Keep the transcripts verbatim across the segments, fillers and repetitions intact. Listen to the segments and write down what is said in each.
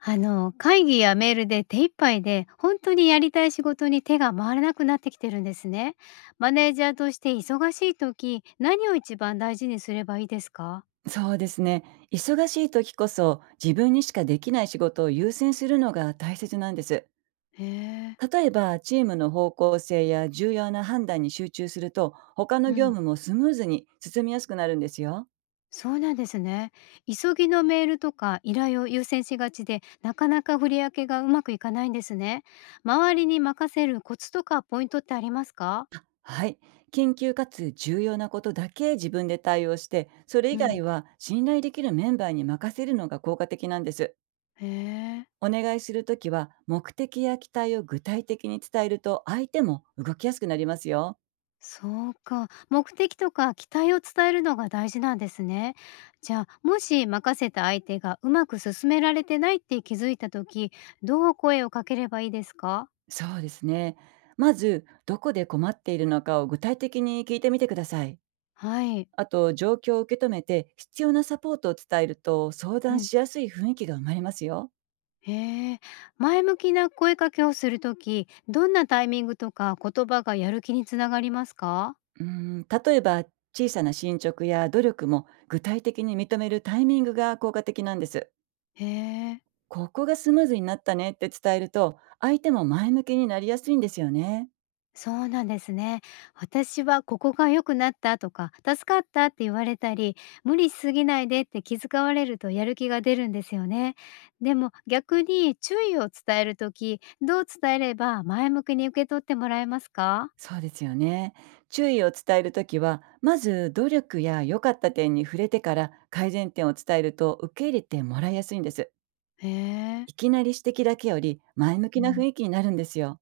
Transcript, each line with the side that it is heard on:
left: あの会議やメールで手一杯で本当にやりたい仕事に手が回らなくなってきてるんですね。マネージャーとして忙しい時、何を一番大事にすればいいですか？
right: そうですね。忙しい時こそ自分にしかできない仕事を優先するのが大切なんです。
left: へえ。
right: 例えば、チームの方向性や重要な判断に集中すると、他
left: う
right: の業
left: ん、
right: 務もスムーズに進みやすくなるんですよ。
left: そうなんですね。急ぎのメールとか依頼を優先しがちで、なかなか振り分けがうまくいかないんですね。周りに任せるコツとかポイントってありますか？
right: はい。緊急かつ重要なことだけ自分で対応して、それ以
left: うん。
right: 外は信頼できるメンバーに任せるのが効果的なんです。
left: へえ。
right: お願いするときは、目的や期待を具体的に伝えると相手も動きやすくなりますよ。
left: そうか。目的とか期待を伝えるのが大事なんですね。じゃあ、もし任せた相手がうまく進められてないって気づいた時、どう声をかければいいですか？
right: そうですね。まず、どこで困っているのかを具体的に聞いてみてください。
left: はい。
right: あと、状況を受け止めて必要なサポートを伝えると、相
left: う
right: 談
left: ん。
right: しやすい雰囲気が生まれますよ。
left: へえ。前向きな声かけをする時、どんなタイミングとか言葉がやる気につながりますか？
right: うん、例えば、小さな進捗や努力も具体的に認めるタイミングが効果的なんです。
left: へえ。
right: ここがスムーズになったねって伝えると、相手も前向きになりやすいんですよね。
left: そうなんですね。私はここが良くなったとか、助かったって言われたり、無理しすぎないでって気遣われるとやる気が出るんですよね。でも逆に注意を伝えるとき、どう伝えれば前向きに受け取ってもらえますか？
right: そうですよね。注意を伝えるときは、まず努力や良かった点に触れてから改善点を伝えると、受け入れてもらいやすいんです。
left: へえ。
right: いきなり指摘だけより、前向きな雰囲気になるんですよ。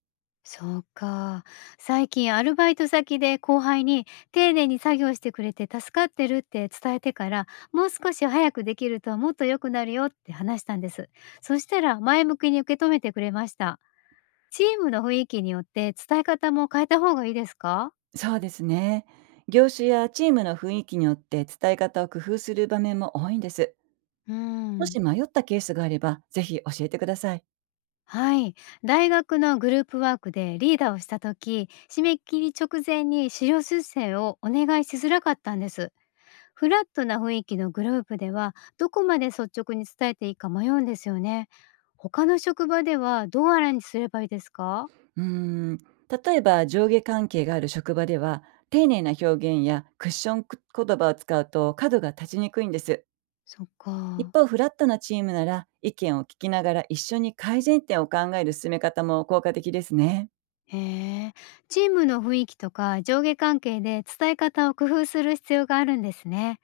left: そうか。最近アルバイト先で後輩に丁寧に作業してくれて助かってるって伝えてから、もう少し早くできるともっと良くなるよって話したんです。そしたら前向きに受け止めてくれました。チームの雰囲気によって伝え方も変えた方がいいですか？
right: そうですね。業種やチームの雰囲気によって伝え方を工夫する場面も多いんです。
left: う
right: も
left: ん。
right: し迷ったケースがあれば、ぜひ教えてください。
left: はい。大学のグループワークでリーダーをした時、締め切り直前に資料修正をお願いしづらかったんです。フラットな雰囲気のグループでは、どこまで率直に伝えていいか迷うんですよね。他の職場ではどうアレンジすればいいですか？
right: うーん。例えば、上下関係がある職場では、丁寧な表現やクッション言葉を使うと角が立ちにくいんです。
left: そっ
right: 一
left: か。
right: 方、フラットなチームなら、意見を聞きながら一緒に改善点を考える進め方も効果的ですね。
left: へえ。チームの雰囲気とか上下関係で伝え方を工夫する必要があるんですね。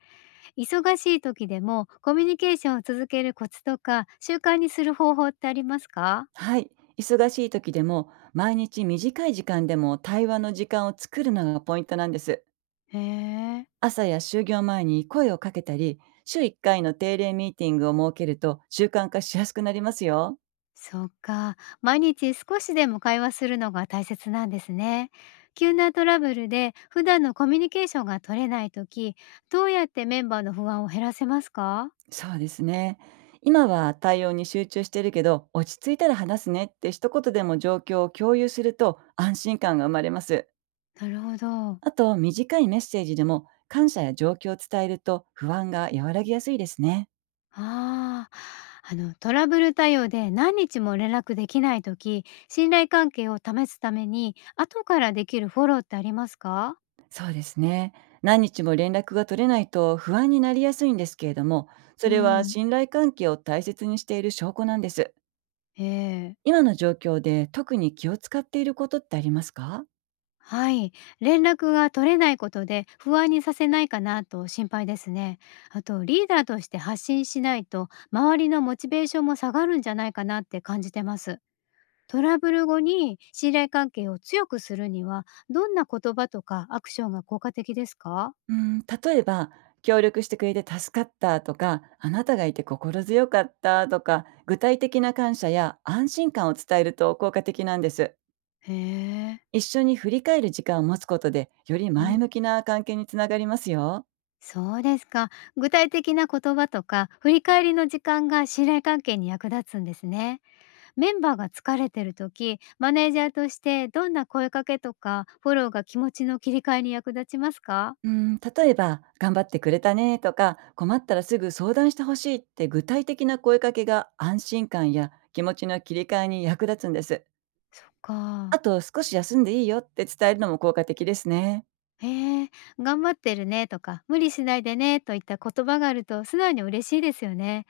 left: 忙しい時でもコミュニケーションを続けるコツとか習慣にする方法ってありますか？
right: はい。忙しい時でも、毎日短い時間でも対話の時間を作るのがポイントなんです。
left: へえ。
right: 朝や就業前に声をかけたり、週いっかいの定例ミーティングを設けると習慣化しやすくなりますよ。
left: そっか。毎日少しでも会話するのが大切なんですね。急なトラブルで普段のコミュニケーションが取れない時、どうやってメンバーの不安を減らせますか？
right: そうですね。今は対応に集中してるけど、落ち着いたら話すねって一言でも状況を共有すると、安心感が生まれます。
left: なるほど。
right: あと、短いメッセージでも感謝や状況を伝えると、不安が和らぎやすいですね。
left: あー、あのトラブル対応で何日も連絡できない時、信頼関係を試すために後からできるフォローってありますか？
right: そうですね。何日も連絡が取れないと不安になりやすいんですけれども、
left: う
right: それは
left: ん。
right: 信頼関係を大切にしている証拠なんです。
left: ええ。
right: 今の状況で特に気を使っていることってありますか？
left: はい。連絡が取れないことで不安にさせないかなと心配ですね。あと、リーダーとして発信しないと、周りのモチベーションも下がるんじゃないかなって感じてます。トラブル後に信頼関係を強くするには、どんな言葉とかアクションが効果的ですか？
right: うん、例えば、協力してくれて助かったとか、あなたがいて心強かったとか、具体的な感謝や安心感を伝えると効果的なんです。
left: へえ。
right: 一緒に振り返る時間を持つことで、より
left: う
right: 前
left: ん。
right: 向きな関係につながりますよ。
left: そうですか。具体的な言葉とか、振り返りの時間が信頼関係に役立つんですね。メンバーが疲れてる時、マネージャーとしてどんな声かけとかフォローが気持ちの切り替えに役立ちますか？
right: うん、例えば、頑張ってくれたねとか、困ったらすぐ相談してほしいって具体的な声かけが、安心感や気持ちの切り替えに役立つんです。
left: そっ
right: あ
left: か。
right: と、少し休んでいいよって伝えるのも効果的ですね。
left: へえ。頑張ってるねとか、無理しないでねといった言葉があると素直に嬉しいですよね。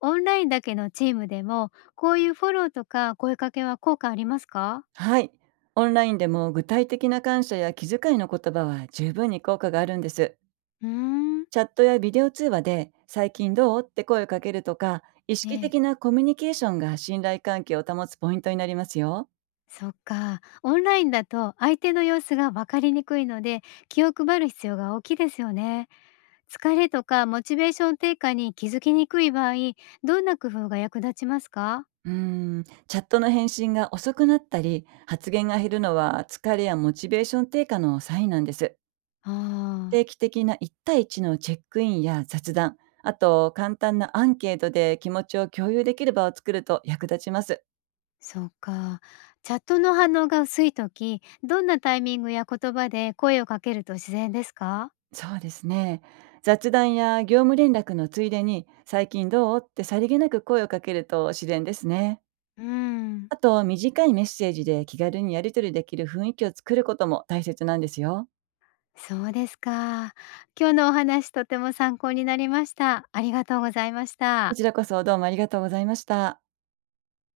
left: オンラインだけのチームでも、こういうフォローとか声かけは効果ありますか？
right: はい。オンラインでも、具体的な感謝や気遣いの言葉は十分に効果があるんです。
left: うーん。
right: チャットやビデオ通話で「最近どう?」って声をかけるとか、意
left: え
right: 識
left: え。
right: 的なコミュニケーションが信頼関係を保つポイントになりますよ。
left: そっか。オンラインだと相手の様子が分かりにくいので、気を配る必要が大きいですよね。疲れとかモチベーション低下に気づきにくい場合、どんな工夫が役立ちますか？
right: うーん、チャットの返信が遅くなったり、発言が減るのは疲れやモチベーション低下のサインなんです。
left: ああ。
right: 定期的な一対一のチェックインや雑談、あと簡単なアンケートで気持ちを共有できる場を作ると役立ちます。
left: そうか。チャットの反応が薄い時、どんなタイミングや言葉で声をかけると自然ですか？
right: そうですね。雑談や業務連絡のついでに、最近どうってさりげなく声をかけると自然ですね。
left: うーん。
right: あと、短いメッセージで気軽にやり取りできる雰囲気を作ることも大切なんですよ。
left: そうですか。今日のお話とても参考になりました。ありがとうございまし
right: こ
left: た。
right: ちらこそ、どうもありがとうございました。